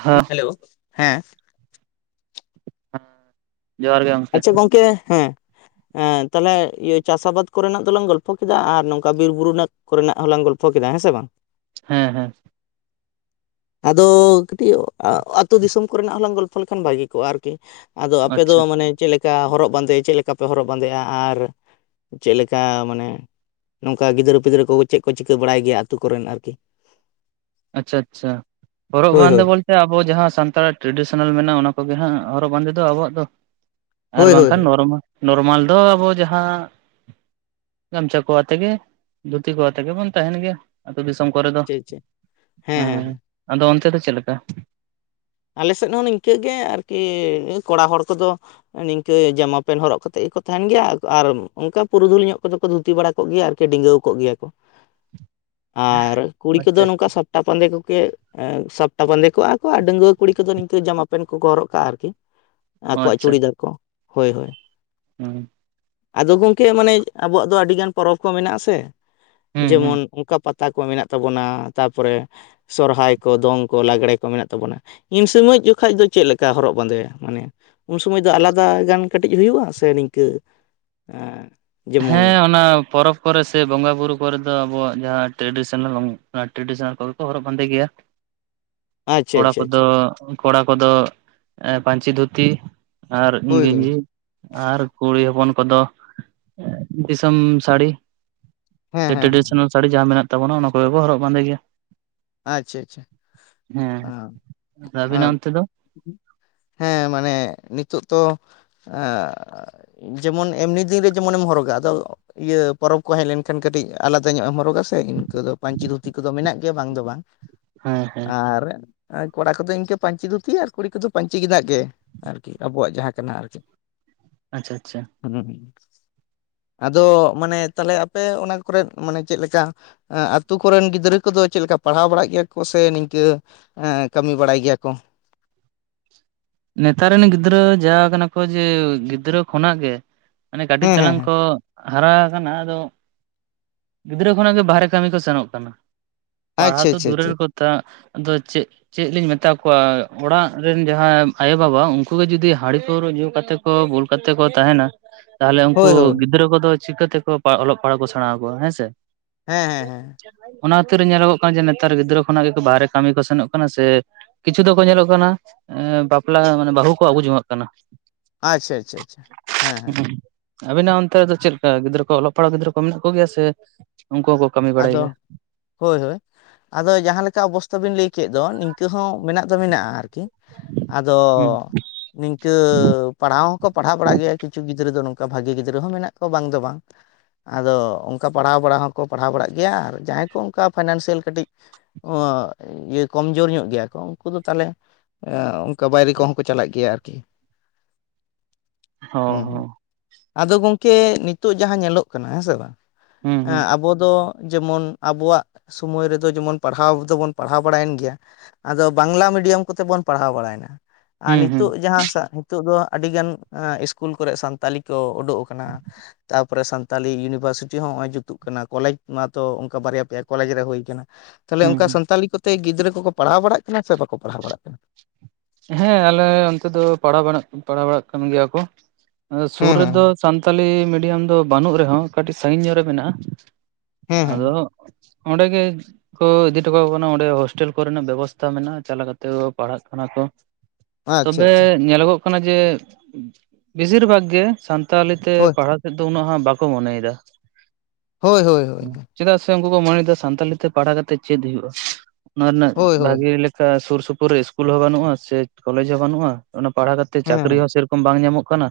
ᱦᱮᱸ ᱦᱮᱞᱳ ᱦᱮᱸ [inaudible] ᱟᱪᱪᱷᱟ ᱜᱚᱝᱠᱮ ᱦᱮᱸ ᱮᱸ ᱦᱮᱸ ᱛᱟᱦᱚᱞᱮ ᱤᱭᱟᱹ ᱪᱟᱥ ᱟᱵᱟᱫᱽ ᱠᱚ ᱨᱮᱱᱟᱜ ᱫᱚᱞᱟᱝ ᱜᱚᱞᱯᱷᱚ ᱠᱮᱫᱟ ᱟᱨ ᱱᱚᱝᱠᱟ ᱵᱤᱨ ᱵᱩᱨᱩ ᱨᱮᱱᱟᱜ ᱠᱚ ᱨᱮᱱᱟᱜ ᱦᱚᱸ ᱞᱟᱝ ᱜᱚᱞᱯᱷᱚ ᱠᱮᱫᱟ ᱦᱮᱸ ᱥᱮ ᱵᱟᱝ [inaudible] ᱦᱮᱸ ᱦᱮᱸ [inaudible] ᱟᱫᱚ ᱠᱟᱹᱴᱤᱡ ᱟᱹᱛᱩ ᱫᱤᱥᱚᱢ ᱠᱚ ᱨᱮᱱᱟᱜ ᱦᱚᱸᱞᱟᱝ ᱜᱚᱞᱯᱷᱚ ᱞᱮᱠᱷᱟᱱ ᱵᱷᱟᱹᱜᱤ ᱠᱚᱜ-ᱟ ᱟᱨᱠᱤ ᱟᱫᱚ ᱟᱯᱮ ᱫᱚ ᱟᱪᱪᱷᱟ ᱢᱟᱱᱮ ᱪᱮᱫ ᱞᱮᱠᱟ ᱦᱚᱨᱚᱜ ᱵᱟᱸᱫᱮ ᱪᱮᱫ ᱞᱮᱠᱟ ᱯᱮ ᱦᱚᱨᱚᱜ ᱵᱟᱸᱫᱮᱜ-ᱟ ᱟᱨ ᱪᱮᱫ ᱞᱮᱠᱟ ᱢᱟᱱᱮ ᱱᱚᱝᱠᱟ ᱜᱤᱫᱽᱨᱟᱹ ᱯᱤᱫᱽᱨᱟᱹ ᱠᱚ ᱪᱮᱫ ᱠᱚ ᱪᱤᱠᱟᱹ ᱵᱟᱲᱟᱭ ᱜᱮᱭᱟ ᱟᱹᱛᱩ ᱠᱚ ᱨᱮᱱ ᱟᱨᱠᱤ ᱟᱪᱪᱷᱟ ᱟᱪᱪᱷᱟ ᱦᱚᱨᱚᱜ ᱦᱳᱭ ᱵᱟᱸᱫᱮ ᱦᱳᱭ ᱵᱚᱞ ᱟᱵᱚ ᱡᱟᱦᱟᱸ ᱥᱟᱱᱛᱟᱲᱟᱜ ᱴᱨᱟᱰᱤᱥᱚᱱᱟᱞ ᱢᱮᱱᱟᱜ-ᱟ ᱚᱱᱟ ᱠᱚᱜᱮ ᱦᱟᱸᱟᱜ ᱦᱚᱨᱚᱜ ᱵᱟᱸᱫᱮ ᱫᱚ ᱟᱵᱚᱣᱟᱜ ᱫᱚ ᱟᱨ ᱦᱳᱭ ᱵᱟᱝ ᱦᱳᱭ ᱠᱷᱟᱱ ᱦᱳᱭ ᱱᱚᱨᱢᱟᱞ ᱱᱚᱨᱢᱟᱞ ᱫᱚ ᱟᱵᱚ ᱡᱟᱦᱟᱸ ᱜᱟᱢᱪᱷᱟ ᱠᱚ ᱟᱛᱮ ᱜᱮ ᱫᱷᱩᱛᱤ ᱠᱚ ᱟᱛᱮᱜ ᱜᱮ ᱵᱚᱱ ᱛᱟᱦᱮᱱ ᱜᱮᱭᱟ ᱟᱹᱛᱩ ᱫᱤᱥᱚᱢ ᱠᱚᱨᱮ ᱫᱚ ᱪᱮᱫ ᱪᱮᱫ ᱦᱮᱸ ᱦᱮᱸ ᱦᱮᱸ ᱟᱫᱚ ᱚᱱᱛᱮ ᱫᱚ ᱪᱮᱫ ᱞᱮᱠᱟ ᱟᱞᱮ ᱥᱮᱫ ᱦᱚᱸ ᱱᱤᱝᱠᱟᱹ ᱜᱮ ᱟᱨᱠᱤ ᱠᱚᱲᱟ ᱦᱚᱲ ᱠᱚᱫᱚ ᱱᱤᱝᱠᱟᱹ ᱡᱟᱢᱟ ᱯᱮᱱᱴ ᱦᱚᱨᱚᱜ ᱠᱟᱛᱮᱜ ᱜᱮ ᱠᱚ ᱛᱟᱦᱮᱱ ᱜᱮᱭᱟ ᱟᱨ ᱚᱱᱠᱟ ᱯᱩᱨᱩᱫᱷᱩᱞ ᱧᱚᱜ ᱠᱚ ᱫᱚ ᱠᱚ ᱫᱷᱩᱛᱤ ᱵᱟᱲᱟ ᱠᱚᱜ ᱜᱮᱭᱟ ᱟᱨᱠᱤ ᱰᱤᱸᱜᱟᱹᱣ ᱠᱚᱜ ᱜᱮᱭᱟ ᱠᱚ ᱟᱨ ᱠᱩᱲᱤ ᱠᱚᱫᱚ ᱟᱪᱪᱷᱟ ᱱᱚᱝᱠᱟ ᱥᱟᱯᱴᱟ ᱵᱟᱸᱫᱮ ᱠᱚᱜᱮ ᱥᱟᱯᱴᱟ ᱵᱟᱸᱫᱮ ᱠᱚᱜ-ᱟ ᱠᱚ ᱟᱨ ᱰᱟᱺᱜᱣᱟᱹ ᱠᱚ ᱠᱩᱲᱤ ᱠᱚᱫᱚ ᱱᱤᱝᱠᱟᱹ ᱡᱟᱢᱟ ᱯᱮᱱᱴ ᱠᱚ ᱠᱚ ᱦᱚᱨᱚᱜ ᱠᱟᱜ-ᱟ ᱟᱨᱠᱤ ᱟᱠᱚᱣᱟᱜ ᱪᱩᱲᱤᱫᱟᱨ ᱠᱚ ᱦᱳᱭ ᱦᱳᱭ ᱦᱮᱸ ᱟᱫᱚ ᱜᱚᱝᱠᱮ ᱢᱟᱱᱮ ᱟᱵᱚᱣᱟᱜ ᱫᱚ ᱟᱹᱰᱤ ᱜᱟᱱ ᱯᱚᱨᱚᱵ ᱠᱚ ᱢᱮᱱᱟᱜ ᱟᱥᱮ ᱦᱩᱸ ᱦᱩᱸ ᱡᱮᱢᱚᱱ ᱚᱱᱠᱟ ᱯᱟᱛᱟ ᱠᱚ ᱢᱮᱱᱟᱜ ᱛᱟᱵᱚᱱᱟ ᱛᱟᱨᱯᱚᱨᱮ ᱥᱚᱨᱦᱟᱭ ᱠᱚ ᱫᱚᱝ ᱠᱚ ᱞᱟᱜᱽᱲᱮ ᱠᱚ ᱢᱮᱱᱟᱜ ᱛᱟᱵᱚᱱᱟ ᱤᱱ ᱥᱚᱢᱚᱭ ᱡᱚᱠᱷᱟᱡ ᱫᱚ ᱪᱮᱫ ᱞᱮᱠᱟ ᱦᱚᱨᱚᱜ ᱵᱟᱸᱫᱮ ᱢᱟᱱᱮ ᱩᱱ ᱥᱚᱢᱚᱭ ᱫᱚ ᱟᱞᱟᱫᱟ ᱜᱟᱱ ᱠᱟᱹᱴᱤᱡ ᱦᱩᱭᱩᱜᱼᱟ ᱥᱮ ᱱᱤᱝᱠᱟᱹ ᱮᱸ ᱡᱮᱢᱚᱱ ᱦᱮᱸ ᱚᱱᱟ ᱯᱚᱨᱚᱵᱽ ᱠᱚᱨᱮ ᱥᱮ ᱵᱚᱸᱜᱟ ᱵᱩᱨᱩ ᱠᱚᱨᱮ ᱫᱚ ᱟᱵᱚᱣᱟᱜ ᱡᱟᱦᱟᱸ ᱴᱨᱮᱰᱤᱥᱚᱱᱟᱞ ᱚᱱᱟ ᱴᱨᱮᱰᱤᱥᱚᱱᱟᱞ ᱠᱚᱜᱮ ᱠᱚ ᱦᱚᱨᱚᱜ ᱵᱟᱸᱫᱮ ᱜᱮᱭᱟ ᱾ [inaudible] ᱟᱪᱪᱷᱟ ᱠᱚᱲᱟ ᱟᱪᱪᱷᱟ ᱠᱚ ᱫᱚ ᱟᱪᱪᱷᱟ ᱠᱚᱲᱟ ᱠᱚ ᱫᱚ ᱮᱸ ᱯᱟᱧᱪᱤ ᱫᱷᱩᱛᱤ ᱟᱨ ᱦᱳᱭ ᱦᱳᱭ ᱜᱮᱱᱡᱤ ᱟᱨ ᱠᱩᱲᱤ ᱦᱚᱯᱚᱱ ᱠᱚᱫᱚ ᱫᱤᱥᱚᱢ ᱥᱟᱲᱤ ᱦᱮᱸ ᱥᱮ ᱦᱮᱸ ᱦᱮᱸ ᱴᱨᱮᱰᱤᱥᱚᱱᱟᱞ ᱥᱟᱹᱲᱤ ᱡᱟᱦᱟ ᱢᱮᱱᱟᱜ ᱛᱟᱵᱚᱱᱟ ᱚᱱᱟ ᱠᱚ ᱜᱮ ᱠᱚ ᱦᱚᱨᱚᱜ ᱵᱟᱸᱫᱮ ᱜᱮᱭᱟ ᱾ ᱟᱪᱪᱷᱟ ᱟᱪᱪᱷᱟ ᱟᱸ ᱦᱮᱸ ᱟᱨ ᱟᱵᱤᱱ ᱟᱸ ᱚᱱᱛᱮ ᱫᱚ ᱦᱮᱸ ᱢᱟᱱᱮ ᱱᱤᱛᱳᱜ ᱛᱚ ᱮᱸ ᱡᱮᱢᱚᱱ ᱮᱢᱱᱤ ᱫᱤᱱ ᱨᱮ ᱡᱮᱢᱚᱱᱮᱢ ᱦᱚᱨᱚᱜᱟ ᱟᱫᱚ ᱤᱭᱟᱹ ᱯᱚᱨᱚᱵᱽ ᱠᱚ ᱦᱮᱡ ᱞᱮᱱᱠᱷᱟᱱ ᱠᱟᱹᱴᱤᱡ ᱟᱞᱟᱫᱟ ᱧᱚᱜ ᱮᱢ ᱦᱚᱨᱚᱜᱟ ᱥᱮ ᱤᱱᱠᱟᱹ ᱫᱚ ᱯᱟᱹᱧᱪᱤ ᱫᱷᱩᱛᱤ ᱠᱚᱫᱚ ᱢᱮᱱᱟᱜ ᱜᱮᱭᱟ ᱵᱟᱝ ᱫᱚ ᱵᱟᱝ᱾ ᱦᱮᱸ ᱦᱮᱸ ᱟᱨ ᱟᱨ ᱠᱚᱲᱟ ᱠᱚᱫᱚ ᱤᱱᱠᱟᱹ ᱯᱟᱹᱧᱪᱤ ᱫᱷᱩᱛᱤ ᱟᱨ ᱠᱩᱲᱤ ᱠᱚᱫᱚ ᱯᱟᱹᱧᱪᱤ ᱜᱮᱸᱫᱟᱜ ᱜᱮ ᱟᱨᱠᱤ ᱟᱵᱚᱣᱟᱜ ᱡᱟᱦᱟ ᱠᱟᱱᱟ ᱟᱨᱠᱤ᱾ [inaudible] ᱟᱪᱪᱷᱟ ᱟᱪᱪᱷᱟ ᱾ ᱦᱮᱸ ᱟᱫᱚ ᱢᱟᱱᱮ ᱛᱟᱦᱚᱞᱮ ᱟᱯᱮ ᱚᱱᱟ ᱠᱚᱨᱮ ᱢᱟᱱᱮ ᱪᱮᱫ ᱞᱮᱠᱟ? ᱟᱸ ᱟᱹᱛᱳ ᱠᱚᱨᱮᱱ ᱜᱤᱫᱽᱨᱟᱹ ᱠᱚᱫᱚ ᱪᱮᱫ ᱞᱮᱠᱟ ᱯᱟᱲᱦᱟᱣ ᱵᱟᱲᱟᱜ ᱜᱮᱭᱟ ᱠᱚ ᱥᱮ ᱱᱤᱝᱠᱟᱹ ᱠᱟᱹᱢᱤ ᱵᱟᱲᱟᱭ ᱜᱮᱭᱟ ᱠᱚ᱾ ᱱᱮᱛᱟᱨ ᱨᱮᱱ ᱜᱤᱫᱽᱨᱟᱹ ᱡᱟ ᱟᱠᱟᱱᱟ ᱠᱚ ᱡᱮ ᱜᱤᱫᱽᱨᱟᱹ ᱠᱷᱚᱱᱟᱜ ᱜᱮ᱾ ᱢᱟᱱᱮ ᱠᱟᱹᱴᱤᱡ ᱦᱮᱸ ᱦᱮᱸ ᱛᱟᱞᱟᱝ ᱦᱮᱸ ᱠᱚ ᱦᱟᱨᱟ ᱟᱠᱟᱱᱟ ᱟᱫᱚ ᱜᱤᱫᱽᱨᱟᱹ ᱠᱷᱚᱱᱟᱜ ᱜᱮ ᱵᱟᱦᱨᱮ ᱠᱟᱹᱢᱤ ᱠᱚ ᱥᱮᱱᱚᱜ ᱠᱟᱱᱟ ᱾ ᱯᱟᱲᱦᱟᱣ ᱟᱪᱪᱷᱟ ᱛᱚ ᱟᱪᱪᱷᱟ ᱟᱪᱪᱷᱟ ᱫᱩᱨᱮᱨ ᱠᱚ ᱛᱷᱟ ᱟᱫᱚ ᱪᱮᱫ ᱪᱮᱫ ᱞᱤᱧ ᱢᱮᱛᱟ ᱠᱚᱣᱟ ᱚᱲᱟᱜ ᱨᱮᱱ ᱡᱟᱦᱟ ᱟᱭᱳ ᱵᱟᱵᱟ ᱩᱱᱠᱩ ᱜᱮ ᱡᱩᱫᱤ ᱦᱟᱺᱲᱤ ᱯᱟᱹᱣᱨᱟᱹ ᱧᱩ ᱠᱟᱛᱮ ᱠᱚ ᱵᱩᱞ ᱠᱟᱛᱮ ᱠᱚ ᱛᱟᱦᱮᱱᱟ᱾ ᱛᱟᱦᱚᱞᱮ ᱩᱱᱠᱩ ᱦᱳᱭ ᱦᱳᱭ ᱜᱤᱫᱽᱨᱟᱹ ᱠᱚᱫᱚ ᱪᱤᱠᱟᱹᱛᱮ ᱠᱚ ᱚᱞᱚᱜ ᱯᱟᱲᱦᱟᱜ ᱠᱚ ᱥᱮᱬᱟ ᱟᱠᱚᱣᱟ ᱦᱮᱸ ᱥᱮ᱾ ᱦᱮᱸ ᱦᱮᱸ ᱦᱮᱸ ᱚᱱᱟ ᱠᱷᱟᱛᱤᱨ ᱨᱮ ᱧᱮᱞᱚᱜᱚᱜ ᱠᱟᱱᱟ ᱡᱮ ᱱᱮᱛᱟᱨ ᱜᱤᱫᱽᱨᱟᱹ ᱠᱷᱚᱱᱟᱜ ᱜᱮ ᱵᱟᱨᱦᱮ ᱠᱟᱹᱢᱤ ᱠᱚ ᱥᱮᱱᱚᱜ ᱠᱟᱱᱟ ᱥᱮ ᱠᱤᱪᱷᱩ ᱫᱚᱠᱚ ᱧᱮᱞᱚᱜ ᱠᱟᱱᱟ ᱮ ᱵᱟᱯᱞᱟ ᱢᱟᱱᱮ ᱵᱟᱹᱦᱩ ᱠᱚ ᱟᱹᱜᱩ ᱡᱚᱝᱟᱜ ᱠᱟᱱᱟ᱾ ᱟᱪᱪᱷᱟ ᱟᱪᱪᱷᱟ ᱟᱪᱪᱷᱟ ᱦᱮᱸ ᱦᱮᱸ ᱟᱵᱤᱱᱟᱜ ᱚᱱᱛᱮ ᱨᱮ ᱫᱚ ᱪᱮᱫ ᱞᱮᱠᱟ ᱜᱤᱫᱽᱨᱟᱹ ᱠᱚ ᱚᱞᱚᱜ ᱯᱟᱲᱦᱟᱜ ᱜᱤᱫᱽᱨᱟᱹ ᱠᱚ ᱢᱮᱱᱟᱜ ᱠᱚᱜᱮᱭᱟ ᱥᱮ ᱩᱱᱠᱩ [unintelligible] ᱟᱫᱚ ᱜᱮᱭᱟ ᱦᱳᱭ ᱦᱳᱭ ᱟᱫᱚ ᱡᱟᱦᱟᱸ ᱞᱮᱠᱟ ᱚᱵᱚᱥᱛᱟ ᱵᱤᱱ ᱞᱟᱹᱭ ᱠᱮᱫ ᱫᱚ ᱱᱤᱝᱠᱟᱹ ᱦᱚᱸ ᱢᱮᱱᱟᱜ ᱫᱚ ᱢᱮᱱᱟᱜᱼᱟ ᱟᱨᱠ ᱠᱤ ᱟᱫᱚ ᱦᱩᱸ ᱱᱤᱝᱠᱟᱹ ᱯᱟᱲᱦᱟᱣ ᱦᱚᱸ ᱠᱚ ᱯᱟᱲᱦᱟᱣ ᱵᱟᱲᱟᱜ ᱜᱮᱭᱟ ᱠᱤᱪᱷᱩ ᱜᱤᱫᱽᱨᱟᱹ ᱫᱚ ᱱᱚᱝᱠᱟ ᱵᱷᱟᱹᱜᱤ ᱜᱤᱫᱽᱨᱟᱹ ᱦᱚᱸ ᱢᱮᱱᱟᱜ ᱠᱚᱣᱟ ᱵᱟᱝ ᱫᱚ ᱵᱟᱝ᱾ ᱟᱫᱚ ᱚᱱᱠᱟ ᱯᱟᱲᱦᱟᱣ ᱵᱟᱲᱟ ᱦᱚᱸ ᱠᱚ ᱯᱟᱲᱦᱟᱣ ᱵᱟᱲᱟᱜ ᱜᱮᱭᱟ ᱟᱨ ᱡᱟᱦᱟᱸᱭ ᱠᱚ ᱚᱱᱠᱟ ᱯᱷᱟᱭᱱᱟᱱᱥᱤᱭᱟᱞ ᱠᱟᱹᱴᱤᱡ [unintelligible] ᱠᱚᱢᱡᱳᱨ ᱧᱚᱜ ᱜᱮᱭᱟ ᱠᱚ ᱩᱱᱠᱩ ᱫᱚ ᱛᱟᱦᱚᱞᱮ ᱮᱜ ᱚᱱᱠᱟ ᱵᱟᱭᱨᱮ ᱠᱚᱦᱚᱸ ᱠᱚ ᱪᱟᱞᱟᱜ ᱜᱮᱭᱟ ᱟᱨᱠᱤ᱾ ᱦᱚᱸ ᱦᱮᱸ ᱦᱮᱸ ᱟᱫᱚ ᱜᱚᱝᱠᱮ ᱱᱤᱛᱳᱜ ᱡᱟᱦᱟᱸ ᱧᱮᱞᱚᱜ ᱠᱟᱱᱟ ᱦᱮᱸ ᱥᱮ ᱵᱟᱝ᱾ ᱦᱚᱸ ᱮᱸ ᱦᱩᱸ ᱟᱵᱚ ᱫᱚ ᱡᱮᱢᱚᱱ ᱟᱵᱚᱣᱟᱜ ᱥᱚᱢᱚᱭ ᱨᱮᱫᱚ ᱡᱮᱢᱚᱱ ᱯᱟᱲᱦᱟᱣ ᱫᱚᱵᱚᱱ ᱯᱟᱲᱦᱟᱣ ᱵᱟᱲᱟᱭᱮᱱ ᱜᱮᱭᱟ᱾ ᱟᱫᱚ ᱵᱟᱝᱞᱟ ᱢᱤᱰᱤᱭᱟᱢ ᱠᱚᱛᱮ ᱵᱚᱱ ᱯᱟᱲᱦᱟᱣ ᱵᱟᱲᱟᱭᱱᱟ᱾ ᱟᱨ ᱦᱩᱸ ᱦᱩᱸ ᱱᱤᱛᱚᱜ ᱦᱩᱸ ᱡᱟᱦᱟᱸ ᱥᱟ ᱱᱤᱛᱚᱜ ᱫᱚ ᱟᱹᱰᱤ ᱜᱟᱱ ᱤᱥᱠᱩᱞ ᱠᱚᱨᱮᱜ ᱥᱟᱱᱛᱟᱞᱤ ᱠᱚ ᱩᱰᱩᱜ ᱟᱠᱟᱱᱟ ᱛᱟᱯᱚᱨᱮ ᱥᱟᱱᱛᱟᱞᱤ ᱤᱭᱩᱱᱤᱵᱷᱟᱨᱥᱤᱴᱤ ᱦᱚᱸ ᱱᱚᱜᱼᱚᱭ ᱡᱩᱛᱩᱜ ᱠᱟᱱᱟ᱾ ᱠᱚᱞᱮᱡᱽ ᱢᱟᱛᱚ ᱚᱱᱠᱟ ᱵᱟᱨᱭᱟ ᱯᱮᱭᱟ ᱠᱚᱞᱮᱡᱽ ᱨᱮ ᱦᱩᱭ ᱟᱠᱟᱱᱟ ᱛᱟᱦᱚᱞᱮ ᱦᱩᱸ ᱚᱱᱠᱟ ᱦᱩᱸ ᱥᱟᱱᱛᱟᱞᱤ ᱠᱚ ᱛᱮ ᱜᱤᱫᱽᱨᱟᱹ ᱠᱚᱠᱚ ᱯᱟᱲᱦᱟᱣ ᱵᱟᱲᱟᱜ ᱠᱟᱱᱟ ᱥᱮ ᱵᱟᱠᱚ ᱯᱟᱲᱦᱟᱣ ᱵᱟᱲᱟᱜ ᱠᱟᱱᱟ? ᱦᱮᱸ ᱟᱞᱮ ᱚᱱᱛᱮ ᱫᱚ ᱯᱟᱲᱦᱟᱣ ᱵᱟᱲ ᱯᱟᱲᱦᱟᱣ ᱵᱟᱲᱟᱜ ᱠᱟᱱ ᱜᱮᱭᱟ ᱠᱚ ᱥᱩᱨ ᱦᱮᱸ ᱨᱮᱫᱚ ᱦᱮᱸ ᱾ ᱥᱟᱱᱛᱟᱞᱤ ᱢᱤᱰᱤᱭᱟᱢ ᱫᱚ ᱵᱟᱹᱱᱩᱜ ᱨᱮᱦᱚᱸ ᱠᱟᱹᱴᱤᱡ ᱥᱟᱺᱜᱤᱧ ᱧᱚᱜ ᱨᱮ ᱢᱮᱱᱟᱜᱼᱟ ᱦᱮᱸ ᱾ ᱦᱮᱸ ᱟᱫᱚᱼᱼ ᱚᱸᱰᱮ ᱜᱮᱼᱼ ᱠᱚ ᱤᱫᱤ ᱦᱚᱴᱚ ᱠᱟᱠᱚ ᱠᱟᱱᱟ, ᱚᱸᱰᱮ ᱦᱳᱥᱴᱮᱞ ᱠᱚᱨᱮᱱᱟᱜ ᱵᱮᱵᱚᱥᱛᱟ ᱢᱮᱱᱟᱜᱼᱟ ᱪᱟᱞᱟᱣ ᱠᱟᱛᱮ ᱠᱚ ᱯᱟᱲᱦᱟᱜ ᱠᱟᱱᱟ ᱠᱚ ᱾ ᱟᱪᱪᱷᱟ ᱛᱚᱵᱮ ᱟᱪᱪᱷᱟ ᱧᱮᱞᱚᱜᱚᱜ ᱠᱟᱱᱟ ᱡᱮ ᱵᱮᱥᱤᱨ ᱵᱷᱟᱜᱽ ᱜᱮ ᱥᱟᱱᱛᱟᱞᱤ ᱛᱮ ᱦᱳᱭ ᱯᱟᱲᱦᱟᱜ ᱱᱤᱛᱚᱜ ᱩᱱᱟᱹᱜᱷ ᱦᱟᱸᱜ ᱵᱟᱠᱚ ᱢᱚᱱᱮᱭᱮᱫᱟ ᱾ ᱦᱳᱭ ᱦᱳᱭ ᱚᱝᱠᱟ ᱾ ᱪᱮᱫᱟᱜ ᱥᱮ ᱩᱱᱠᱩ ᱠᱚ ᱢᱚᱱᱮᱭᱮᱫᱟ ᱥᱟᱱᱛᱟᱞᱤ ᱛᱮ ᱯᱟᱲᱦᱟᱣ ᱠᱟᱛᱮᱫ ᱪᱮᱫ ᱦᱩᱭᱩᱜᱼᱟ, ᱚᱱᱟ ᱨᱮᱱᱟᱜ ᱦᱳᱭ ᱦᱳᱭ ᱵᱷᱟᱜᱮ ᱞᱮᱠ ᱥᱩᱨ ᱥᱩᱯᱩᱨ ᱨᱮ ᱤᱥᱠᱩᱞ ᱦᱚᱸ ᱵᱟᱹᱱᱩᱜᱼᱟ ᱥᱮ ᱠᱚᱞᱮᱡᱽ ᱦᱚᱸ ᱵᱟᱹᱱᱩᱜᱼᱟ, ᱚᱱᱟ ᱯᱟᱲᱦᱟᱣ ᱠᱟᱛᱮᱫ ᱦᱮᱸ ᱪᱟᱹᱠᱨᱤ ᱦᱮᱸ ᱦᱚᱸ ᱥᱮᱨᱠ ᱵᱟᱝ ᱧᱟᱢᱚᱜ ᱠᱟᱱᱟ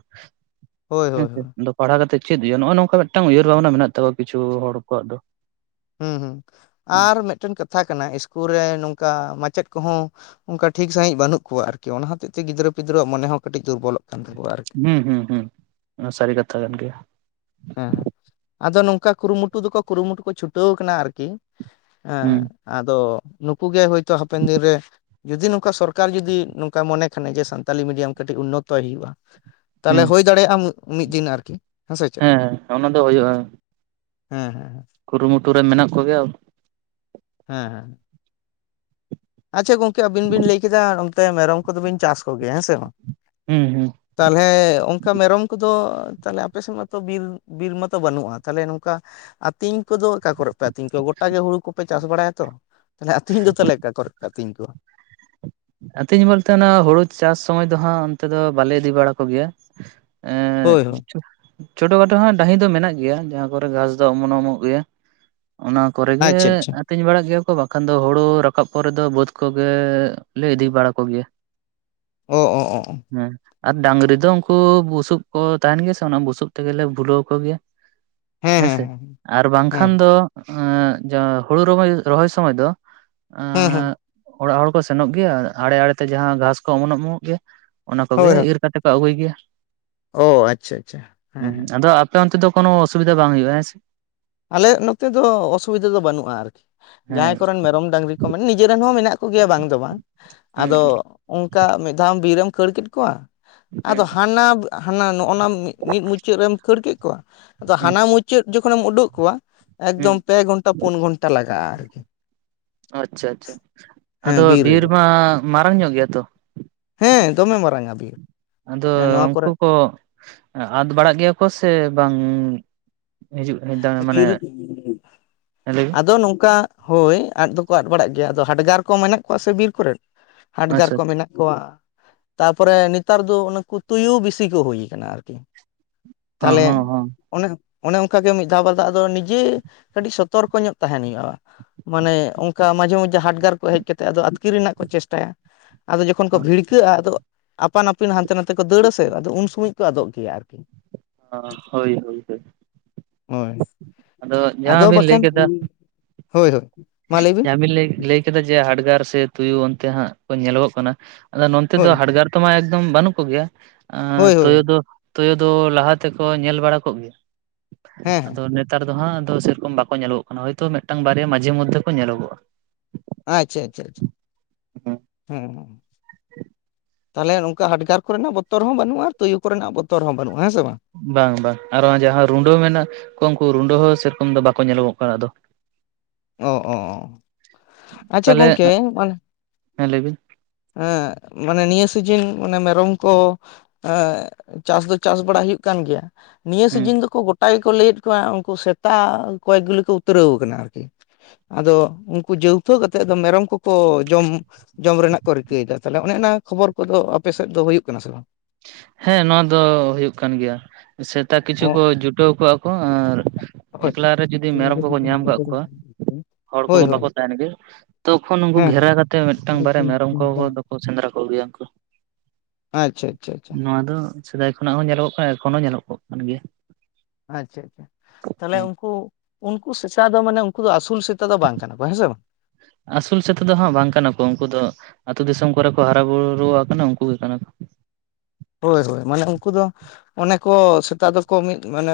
ᱦᱳᱭ ᱦᱳᱭ ᱦᱮᱸᱥᱮ ᱦᱳᱭ ᱾ [unintelligible] ᱯᱟᱲᱦᱟᱣ ᱠᱟᱛᱮ ᱪᱮᱫ ᱦᱩᱭᱩᱜᱼᱟ ᱱᱚᱜᱼᱚᱭ ᱱᱚᱝᱠᱟ ᱢᱤᱫᱴᱟᱝ ᱩᱭᱦᱟᱹᱨ ᱵᱷᱟᱵᱽᱱᱟ ᱢᱮᱱᱟᱜ ᱛᱟᱠᱚᱣᱟ ᱠᱤᱷᱩ ᱦᱚᱲ ᱠᱚᱣᱟᱜ ᱫᱚ ᱾ ᱦᱩᱸ ᱦᱩᱸ, ᱟᱨ ᱢᱤᱫᱴᱮᱱ ᱠᱟᱛᱷᱟ ᱠᱟᱱᱟ ᱤᱥᱠᱩᱞ ᱨᱮ ᱱᱚᱝᱠᱟ ᱢᱟᱪᱮᱫ ᱠᱚᱦᱚᱸ ᱚᱱᱠᱟ ᱴᱷᱤᱠ ᱥᱟᱹᱦᱤᱡ ᱵᱟᱹᱱᱩᱜ ᱠᱚᱣᱟ ᱟᱨᱠᱤ ᱚᱱᱟ ᱦᱚᱛᱮᱡ ᱛᱮ ᱜᱤᱫᱽᱨᱟᱹ ᱯᱤᱫᱽᱨᱟᱹ ᱢᱚᱱᱮ ᱦᱚᱸ ᱠᱟᱹᱴᱤᱡ ᱫᱩᱨᱵᱚᱞᱚᱜ ᱠᱟᱱ ᱛᱟᱠᱚᱣᱟ ᱟᱨᱠᱤ ᱾ ᱦᱩᱸ ᱦᱩᱸ ᱦᱩᱸ, ᱥᱟᱹᱨᱤ ᱠᱟᱛᱷᱟ ᱠᱟᱱ ᱜᱮᱭᱟ ᱾ ᱦᱮᱸ ᱦᱮᱸ, ᱟᱫᱚ ᱱᱚᱝᱠᱟ ᱠᱩᱨᱩᱢᱩᱴᱩ ᱫᱚᱠᱚ ᱠᱩᱨᱩᱢᱩᱴᱩ ᱠᱚ ᱪᱷᱩᱴᱟᱹᱣ ᱠᱟᱱᱟ ᱟᱨᱠᱤ ᱾ ᱦᱮᱸ ᱦᱩᱸ ᱟᱫᱚ ᱱᱩᱠᱩ ᱜᱮ ᱦᱚᱭᱛᱳ ᱦᱟᱯᱮᱱ ᱫᱤᱱᱨᱮ ᱾ ᱡᱩᱫᱤ ᱱᱚᱝᱠᱟ ᱥᱚᱨᱠᱟᱨ ᱡᱩᱫᱤ ᱱᱚᱝᱠᱟ ᱢᱚᱱᱮ ᱠᱷᱟᱱᱮ, ᱡᱮ ᱥᱟᱱᱛᱟᱞᱤ ᱢᱤᱰᱤᱭᱟᱢ ᱠᱟᱹᱴᱤᱡ ᱩᱱᱱᱚᱛᱚᱭ ᱦᱩᱭᱩᱜᱼᱟ ᱾ ᱛᱟᱦᱚᱞᱮ ᱦᱩᱸ ᱦᱩᱭ ᱫᱟᱲᱮᱭᱟᱜᱼᱟ ᱢᱤᱫ ᱫᱤᱱ ᱟᱨᱠᱤ᱾ ᱥᱮ ᱪᱮᱫ ᱦᱮᱸ ᱚᱱᱟ ᱫᱚ ᱦᱩᱭᱩᱜᱼᱟ ᱾ ᱦᱮᱸ ᱦᱮᱸ ᱦᱮᱸ᱾ ᱠᱩᱨᱩᱢᱩᱴᱩ ᱨᱮ ᱢᱮᱱᱟᱜ ᱠᱚᱜᱮᱭᱟ ᱾ ᱦᱮᱸ ᱦᱮᱸ᱾ ᱟᱪᱪᱷᱟ ᱜᱚᱝᱠᱮ ᱟᱵᱤᱱ ᱵᱤᱱ ᱞᱟᱹᱭ ᱠᱮᱫᱟ ᱚᱱᱛᱮ ᱢᱮᱨᱚᱢ ᱠᱚᱫᱚ ᱵᱤᱱ ᱪᱟᱥ ᱠᱚᱜᱮᱭᱟ ᱦᱮᱸ ᱥᱮ ᱵᱟᱝ ᱦᱩᱸ ᱦᱩᱸ ᱾ ᱛᱟᱦᱞᱮ ᱚᱱᱠᱟ ᱢᱮᱨᱚᱢ ᱠᱚᱫᱚᱼᱼ ᱛᱟᱦᱞᱮ ᱟᱯᱮᱥᱮᱫ ᱢᱟᱛᱚ ᱵᱤᱞ ᱵᱤᱨ ᱢᱟᱛᱚ ᱵᱟᱹᱱᱩᱜᱼᱟ ᱛᱟᱦᱞᱮ ᱱᱚᱝᱠᱟ ᱟᱹᱛᱤᱧ ᱠᱚᱫᱚ ᱚᱠᱟ ᱠᱚᱨᱮᱜ ᱯᱮ ᱟᱹᱛᱤᱧ ᱠᱚᱣᱟ, ᱜᱚᱴᱟ ᱜᱮ ᱦᱩᱲᱩ ᱠᱚᱯᱮ ᱪᱟᱥ ᱵᱟᱲᱟᱭᱟ ᱛᱚ ᱛᱟᱦᱞᱮ ᱟᱛᱤᱧ ᱫᱚ ᱛᱟᱦᱞᱮ ᱚᱠᱟ ᱠᱚᱨᱮ ᱯᱮ ᱟᱹᱛᱤᱧ ᱠᱚᱣᱟ? ᱟᱛᱤᱧ ᱵᱚᱞᱛᱮ ᱚᱱᱟ ᱦᱩᱲᱩ ᱪᱟᱥ ᱥᱚᱢᱚᱭ ᱫᱚ ᱦᱟᱸᱜ ᱚᱱᱛᱮ ᱫᱚ ᱵᱟᱞᱮ ᱤᱫᱤ ᱵᱟᱲᱟ ᱠᱚᱜᱮᱭᱟ ᱾ ᱮᱸᱻ ᱦᱳᱭ ᱦᱳᱭ ᱠᱤᱪᱷᱩᱼᱼ ᱪᱷᱳᱴᱳ ᱠᱷᱟᱴᱳ ᱦᱚᱸ ᱰᱟᱹᱦᱤ ᱫᱚ ᱢᱮᱱᱟᱜ ᱜᱮᱭᱟ, ᱡᱟᱦᱟᱸ ᱠᱚᱨᱮ ᱜᱷᱟᱸᱥ ᱫᱚ ᱚᱢᱚᱱ ᱚᱢᱚᱱᱚᱜ ᱜᱮᱭᱟ ᱾ ᱚᱱᱟ ᱠᱚᱨᱮ ᱜᱮ ᱟᱪᱪᱷᱟ ᱟᱪᱪᱷᱟ ᱟᱹᱛᱤᱧ ᱵᱟᱲᱟᱜ ᱜᱮᱭᱟ ᱠᱚ, ᱵᱟᱠᱷᱟᱱ ᱫᱚ ᱦᱩᱲᱩ ᱨᱟᱠᱟᱵ ᱯᱚᱨᱮ ᱫᱚ ᱵᱟᱹᱫᱽ ᱠᱚᱜᱮ ᱞᱮ ᱤᱫᱤ ᱵᱟᱲᱟ ᱠᱚᱜᱮᱭᱟ ᱾ ᱚ ᱚ ᱚ ᱚ ᱾ ᱟᱨ ᱰᱟᱝᱨᱤ ᱫᱚ ᱩᱱᱠᱩ ᱵᱩᱥᱩᱯ ᱠᱚ ᱛᱟᱸᱦᱮᱱ ᱜᱮᱭᱟ ᱥᱮ ᱚᱱᱟ ᱵᱩᱥᱩᱵ ᱛᱮᱜᱮ ᱞᱮ ᱵᱷᱩᱞᱟᱹᱣ ᱠᱚᱜᱮᱭᱟ ᱾ ᱦᱮᱸ ᱦᱮᱸ ᱦᱮᱸᱥᱮ, ᱟᱨ ᱦᱮᱸ ᱵᱟᱝᱠᱷᱟᱱ ᱫᱚᱼᱼ ᱮᱸ ᱡᱟ ᱦᱩᱲᱩ ᱨᱚᱦᱚᱭ ᱨᱚᱦᱚᱭ ᱥᱚᱢᱚᱭ ᱫᱚ ᱮᱜᱼᱼ ᱦᱮᱸ ᱦᱮᱸ ᱾ ᱚᱲᱟᱜ ᱦᱚᱲ ᱠᱚ ᱥᱮᱱᱚᱜ ᱜᱮᱭᱟ ᱟᱲᱮ ᱟᱲᱮ ᱛᱮ ᱡᱟᱦᱟᱸ ᱜᱷᱟᱸᱥ ᱠᱚ ᱚᱢᱚᱱ ᱚᱢᱚᱱᱚᱜ ᱜᱮᱭᱟ ᱚᱱᱟ ᱠᱚᱜᱮ ᱦᱳᱭ ᱦᱳᱭ ᱤᱨ ᱠᱟᱛᱮ ᱠᱚ ᱟᱜᱩᱭ ᱜᱮᱭᱟ ᱚ ᱟᱪᱪᱷᱟ ᱟᱪᱪᱷᱟ ᱦᱮᱸ ᱦᱮᱸ ᱾ ᱟᱫᱚ ᱟᱯ ᱟᱯᱮ ᱚᱱᱛᱮ ᱫᱚ ᱠᱳᱱᱳ ᱚᱥᱩᱵᱤᱫᱷᱟ ᱵᱟᱝ ᱦᱩᱭᱩᱜᱼᱟ ᱦᱮᱸ ᱥᱮ? ᱟᱞᱮᱜ ᱱᱚᱛᱮ ᱫᱚ ᱚᱥᱩᱵᱤᱫᱷᱟ ᱫᱚ ᱵᱟᱹᱱᱩᱜᱼᱟ, ᱟᱨᱠᱤ ᱦᱮᱸ ᱡᱟᱦᱟᱸᱭ ᱠᱚᱨᱮᱱ ᱢᱮᱨᱚᱢ ᱰᱟᱝᱨᱤ ᱠᱚ ᱢᱮᱱ ᱱᱤᱡᱮ ᱨᱮᱱ ᱦᱚᱸ ᱢᱮᱱᱟᱜ ᱠᱚ ᱜᱮᱭᱟ ᱵᱟᱝ ᱫᱚ ᱵᱟᱝ, ᱦᱩᱸ ᱟᱫᱚ ᱚᱱᱠᱟ ᱢᱤᱫ ᱫᱷᱟᱣ ᱵᱤᱨᱮᱢ ᱠᱷᱟᱹᱲ ᱠᱮᱫ ᱠᱚᱣᱟᱼᱼ ᱦᱩᱸ ᱟᱫᱚ ᱦᱟᱱᱟ ᱦᱟᱱᱟ ᱱᱚᱜᱼᱚ ᱱᱟ ᱢᱤᱫ ᱢᱩᱪᱟᱹᱫ ᱨᱮᱢ ᱠᱷᱟᱹᱲ ᱠᱮᱫ ᱠᱚᱣᱟ, ᱟᱫᱚ ᱦᱩᱸ ᱦᱩᱸ ᱦᱟᱱᱟ ᱢᱩᱪᱟᱹᱫ ᱡᱚᱠᱷᱚ ᱱᱮᱢ ᱩᱰᱩᱠ ᱠᱚᱣᱟ ᱦᱩᱸ ᱮᱠᱫᱚᱢ ᱯᱮ ᱜᱷᱚᱱᱴᱟ ᱯᱩᱱ ᱜᱷᱚᱱᱴᱟ ᱞᱟᱜᱟᱜᱼᱟ ᱟᱨᱠᱤ ᱾ ᱟᱪᱪᱷᱟ ᱟᱪᱪᱷᱟ᱾ [inaudible] ᱟᱫᱚ ᱵᱤᱨ ᱨᱮᱜᱮ ᱢᱟ ᱢᱟᱨᱟᱝ ᱧᱚᱜ ᱜᱮᱭᱟ ᱛᱚ? ᱦᱮᱸ ᱫᱚᱢᱮ ᱢᱟᱨᱟᱝᱟ ᱵᱤᱨ [inaudible] ᱟᱫᱚ ᱦᱮᱸ ᱱᱚᱣᱟ ᱩᱱᱠᱩ ᱠᱚᱨᱮ ᱠᱚ ᱟᱫᱽ ᱵᱟᱲᱟᱜ ᱜᱮᱭᱟ ᱠᱚ ᱥᱮ ᱵᱟᱝ? ᱦᱤᱡᱩᱜ ᱢᱟᱱᱮ ᱵᱤᱨ [unintelligible] ᱞᱟᱹᱭ ᱟᱫᱚ ᱱᱚᱝᱠᱟ ᱦᱳᱭ ᱟᱫ ᱫᱚᱠᱚ ᱟᱫ ᱵᱟᱲᱟᱜ ᱜᱮᱭᱟ ᱾ ᱟᱫᱚ ᱦᱟᱰᱜᱟᱨ ᱠᱚ ᱢᱮᱱᱟᱜ ᱠᱚᱣᱟ ᱥᱮ ᱵᱤᱨ ᱠᱚᱨᱮ, ᱦᱟᱰᱜᱟᱨ ᱟᱪᱪᱷᱟ ᱠᱚ ᱢᱮᱱᱟᱜ ᱠᱚᱣᱟ ᱾ ᱛᱟᱯᱚᱨᱮ ᱱᱮᱛᱟᱨ ᱫᱚ ᱱᱩᱠᱩ ᱛᱩᱭᱩ ᱵᱮᱥᱤ ᱠᱚ ᱦᱩᱭ ᱟᱠᱟᱱᱟ ᱟᱨᱠᱤ᱾ ᱟᱪᱪᱷᱟ ᱦᱚᱸ ᱛᱟᱦᱚᱞᱮ ᱦᱚᱸ ᱦᱚᱸ ᱚᱱᱮ ᱚᱱᱮ ᱚᱝ ᱠᱟ ᱜᱮ ᱢᱤᱫ ᱫᱷᱟᱣ ᱵᱟᱨ ᱫᱷᱟᱣ ᱟᱫᱚ ᱱᱤᱡᱮ ᱠᱟᱹᱴᱤᱡ ᱥᱚᱛᱚᱨ ᱠᱚ ᱧᱚᱜ ᱛᱟᱸᱦᱮᱱ ᱦᱩᱭᱩᱜ-ᱟ ᱾ ᱢᱟᱱᱮ ᱚᱱᱠᱟ ᱢᱟᱡᱷᱮ ᱢᱚᱫᱽᱫᱷᱮ ᱦᱟᱰᱜᱟᱨ ᱠᱚ ᱦᱮᱡ ᱠᱟᱛᱮᱫ ᱟᱫᱚ ᱟᱹᱛᱠᱤᱨ ᱨᱮᱱᱟᱜ ᱠᱚ ᱪᱮᱥᱴᱟᱭᱟ᱾ ᱟᱫᱚ ᱡᱚᱠᱷᱚᱱ ᱠᱚ ᱵᱷᱤᱲᱠᱟᱹᱜ-ᱟ ᱟᱫᱚ ᱟᱯᱟᱱ ᱟᱹᱯᱤᱱ ᱦᱟᱱᱛᱮ-ᱱᱷᱟᱛᱮ ᱠᱚ ᱫᱟᱹᱲ ᱟᱥᱮ ᱟᱫᱚ ᱩᱱ ᱥᱚᱢᱚᱭ ᱠᱚ ᱟᱫᱚᱜ ᱜᱮᱭᱟ ᱟᱨᱠᱤ᱾ ᱟᱸ ᱦᱳᱭ ᱦᱳᱭ ᱦᱳᱭ ᱾ ᱦᱳᱭ ᱾ [inaudible] ᱡᱟᱦᱟᱸ ᱟᱫᱚ ᱵᱤᱱ ᱞᱟᱹᱭ ᱵᱟᱠᱷᱟᱱ ᱠᱮᱫᱟ [inaudible] ᱦᱳᱭ ᱦᱳᱭ ᱾ ᱡᱟᱦᱟᱸ ᱵᱤᱱ ᱞᱟᱹᱭ ᱞᱟᱹᱭ ᱠᱮᱫᱟ ᱡᱮ ᱦᱟᱰᱜᱟᱨ ᱥᱮ ᱛᱩᱭᱩ ᱚᱱᱛᱮ ᱦᱟᱸᱜ ᱠᱚ ᱧᱮᱞᱚᱜᱚᱜ ᱠᱟᱱᱟ ᱟᱫᱚ ᱱᱚᱱᱛᱮ ᱫᱚ ᱦᱳᱭ ᱦᱟᱰᱜᱟᱨ ᱛᱚᱢᱟ ᱮᱠᱫᱚᱢ ᱵᱟᱹᱱᱩᱜ ᱠᱚᱜᱮᱭᱟ, ᱟᱻ ᱦᱳᱭ ᱦᱳᱭ ᱛᱳᱭᱳ ᱫᱚ ᱛᱳᱭᱳ ᱫᱚ ᱞᱟᱦᱟ ᱛᱮᱠᱚ ᱧᱮᱞ ᱵᱟᱲᱟ ᱠᱚᱜ ᱜᱮ, ᱦᱮᱸ [inaudible] ᱦᱮᱸ ᱟᱫᱚ ᱱᱮᱛ ᱱᱮᱛᱟᱨ ᱫᱚ ᱦᱟᱸᱜ ᱥᱮᱨᱚᱠᱚᱢ ᱵᱟᱠᱚ ᱧᱮᱞᱚᱜᱚᱜ ᱠᱟᱱᱟ ᱦᱳᱭᱛᱚ ᱢᱤᱫᱴᱟᱝ ᱵᱟᱨᱭᱟ ᱢᱟᱡᱷᱮ ᱢᱚᱫᱽᱷᱮ ᱠᱚ ᱧᱮᱞᱚᱜᱚ-ᱟ ᱾ ᱟᱪᱪᱷᱟ ᱟᱪᱪᱷᱟ ᱟᱪᱪᱷᱟ ᱾ [inaudible] ᱦᱩᱸ ᱾ [inaudible] ᱛᱟᱦᱚᱞᱮ ᱱᱚᱝᱠᱟ ᱦᱟᱰᱜᱟᱨ ᱠᱚᱨᱮᱱᱟᱜ ᱵᱚᱛᱚᱨ ᱦᱚᱸ ᱵᱟᱹᱱᱩᱜ-ᱟ ᱛᱩᱭᱩ ᱠᱚᱨᱮᱱᱟᱜ ᱵᱚᱛᱚᱨ ᱦᱚᱸ ᱵᱟᱹᱱᱩᱜ-ᱟ ᱦᱮᱸ ᱥᱮ ᱵᱟᱝ ᱾ ᱵᱟᱝ ᱵᱟᱝ ᱟᱨᱦᱚᱸ ᱡᱟᱦᱟᱸ ᱨᱩᱰᱟᱹ ᱢᱮᱱᱟᱜ ᱠᱚ ᱩᱱᱠᱩ ᱨᱩᱰᱟᱹ ᱦᱚᱸ ᱥᱮᱨᱚᱠᱚᱢ ᱫᱚ ᱵᱟᱠᱚ ᱧᱮᱞᱚᱜᱚᱜ ᱠᱟᱱᱟ ᱟᱫᱚ ᱾ [inaudible] ᱚ ᱚ ᱚ [inaudible] ᱟᱪᱪᱷᱟ ᱛᱟᱦᱚᱞᱮ ᱜᱚᱝᱠᱮ ᱢᱟᱱᱮ ᱦᱮᱸ ᱞᱟᱹᱭ ᱵᱤᱱ ᱾ ᱦᱮᱸ ᱢᱟᱱᱮ ᱱᱤᱭᱟᱹ ᱥᱤᱡᱤᱱ ᱚᱱᱮ ᱢᱮᱨᱚᱢ ᱠᱚ ᱮᱸ ᱪᱟᱥ ᱫᱚ ᱪᱟᱥ ᱵᱟᱲᱟ ᱦᱩᱭᱩᱜ ᱠᱟᱱ ᱜᱮᱭᱟ ᱾ ᱱᱤᱭᱟᱹ ᱦᱩᱸ ᱥᱤᱡᱤᱱ ᱫᱩᱠᱩ ᱜᱚ ᱴᱟ ᱜᱮᱠᱚ ᱞᱟᱹᱭᱮᱫ ᱠᱚᱣᱟ ᱩᱱᱠᱩ ᱥᱮᱛᱟ ᱠᱚᱭᱮᱠ ᱜᱩᱞᱤ ᱠᱚ ᱩᱛᱨᱟᱹᱣ ᱟᱠᱟᱱᱟ ᱟᱨᱠᱤ ᱾ ᱟᱫᱚ ᱩᱱᱠᱩ ᱡᱟᱹᱣᱛᱷᱳ ᱠᱟᱛᱮᱫ ᱟᱫᱚ ᱢᱮᱨᱚᱢ ᱠᱚᱠᱚ ᱡᱚᱢ ᱡᱚᱢ ᱨᱮᱱᱟᱜ ᱠᱚ ᱨᱤᱠᱟᱹᱭ ᱮᱫᱟ, ᱛᱟᱦᱞᱮ ᱚᱱᱮ ᱚᱱᱟ ᱠᱷᱚᱵᱚᱨ ᱠᱚᱫᱚ ᱟᱯᱮ ᱥᱮᱫ ᱫᱚ ᱦᱩᱭᱩᱜ ᱠᱟᱱᱟ ᱥᱮ ᱵᱟᱝ? ᱦᱮᱸ ᱱᱚᱣᱟ ᱫᱚ ᱦᱩᱭᱩᱜ ᱠᱟᱱ ᱜᱮᱭᱟ ᱾ ᱥᱮᱛᱟ ᱚ ᱠᱤᱪᱷᱩ ᱠᱩ ᱡᱩᱴᱟᱹᱣ ᱠᱚᱜ-ᱟ ᱠᱚ ᱟᱨ ᱮᱠᱞᱟ ᱨᱮ ᱡᱩᱫᱤ ᱢᱮᱨᱚᱢ ᱠᱚᱠᱚ ᱧᱟᱢ ᱠᱟᱜ ᱠᱚᱣᱟ ᱦᱚᱲ ᱦᱳᱭ ᱦᱳᱭ ᱠᱚᱠᱚ ᱦᱳᱭ ᱵᱟᱠᱚ ᱛᱟᱦᱮᱱ ᱜᱮ ᱛᱚᱠᱷᱚᱱ ᱩᱱᱠᱩ ᱦᱮᱸ ᱜᱷᱮᱨᱟ ᱠᱟᱛᱮᱫ ᱢᱤᱫᱴᱟᱝ ᱵᱟᱨᱭᱟ ᱢᱮᱨᱚᱢ ᱠᱚᱠᱚ ᱫᱚᱠᱚ ᱥᱮᱸᱫᱽᱨᱟ ᱠᱚᱜᱮᱭᱟ ᱩᱱᱠᱩ ᱾ ᱟᱪᱪᱷᱟ ᱟᱪᱪᱷᱟ ᱾ ᱱᱚᱣᱟ ᱫᱚ ᱥᱮᱫᱟᱭ ᱠᱷᱚᱱᱟᱜ ᱦᱚᱸ ᱧᱮᱞᱚᱜᱚᱜ ᱠᱟᱱᱟ ᱮᱠᱷᱚᱱᱳᱣ ᱧᱮᱞᱚᱜᱚᱜ ᱠᱟᱱ ᱜᱮᱭᱟ ᱾ ᱟᱪᱪᱷᱟ ᱟᱪᱪᱷᱟ ᱾ ᱛᱟᱦᱚᱞᱮ ᱦᱮᱸ ᱩᱱᱠᱩ ᱩᱱᱠᱩ ᱥᱮᱪᱟ ᱫᱚ ᱢᱟᱱᱮ ᱩᱱᱠᱩ ᱫᱚ ᱟᱹᱥᱩᱞ ᱥᱮᱛᱟ ᱫᱚ ᱵᱟᱝ ᱠᱟᱱᱟ ᱠᱚ ᱦᱮᱸ ᱥᱮ ᱵᱟᱝ ᱾ ᱟᱥᱩᱞ ᱥᱮᱛᱟ ᱫᱚ ᱦᱟᱸᱜ ᱵᱟᱝ ᱠᱟᱱᱟ ᱠᱚ, ᱩᱱᱠᱩ ᱫᱚ ᱟᱹᱛᱩᱩ ᱫᱤᱥᱳᱢ ᱠᱚᱨᱮ ᱠᱚ ᱦᱟᱨᱟ ᱵᱩᱨᱩ ᱟᱠᱟᱱᱟ ᱩᱱᱠᱩ ᱜᱮ ᱠᱟᱱᱟ ᱠᱩ ᱾ ᱦᱳᱭ ᱦᱳᱭ ᱢᱟᱱᱮ ᱩᱱᱠᱩ ᱫᱚ ᱚᱱᱮ ᱠᱚ ᱥᱮᱛᱟᱜ ᱫᱚᱠᱚ ᱢᱤᱫ ᱢᱟᱱᱮ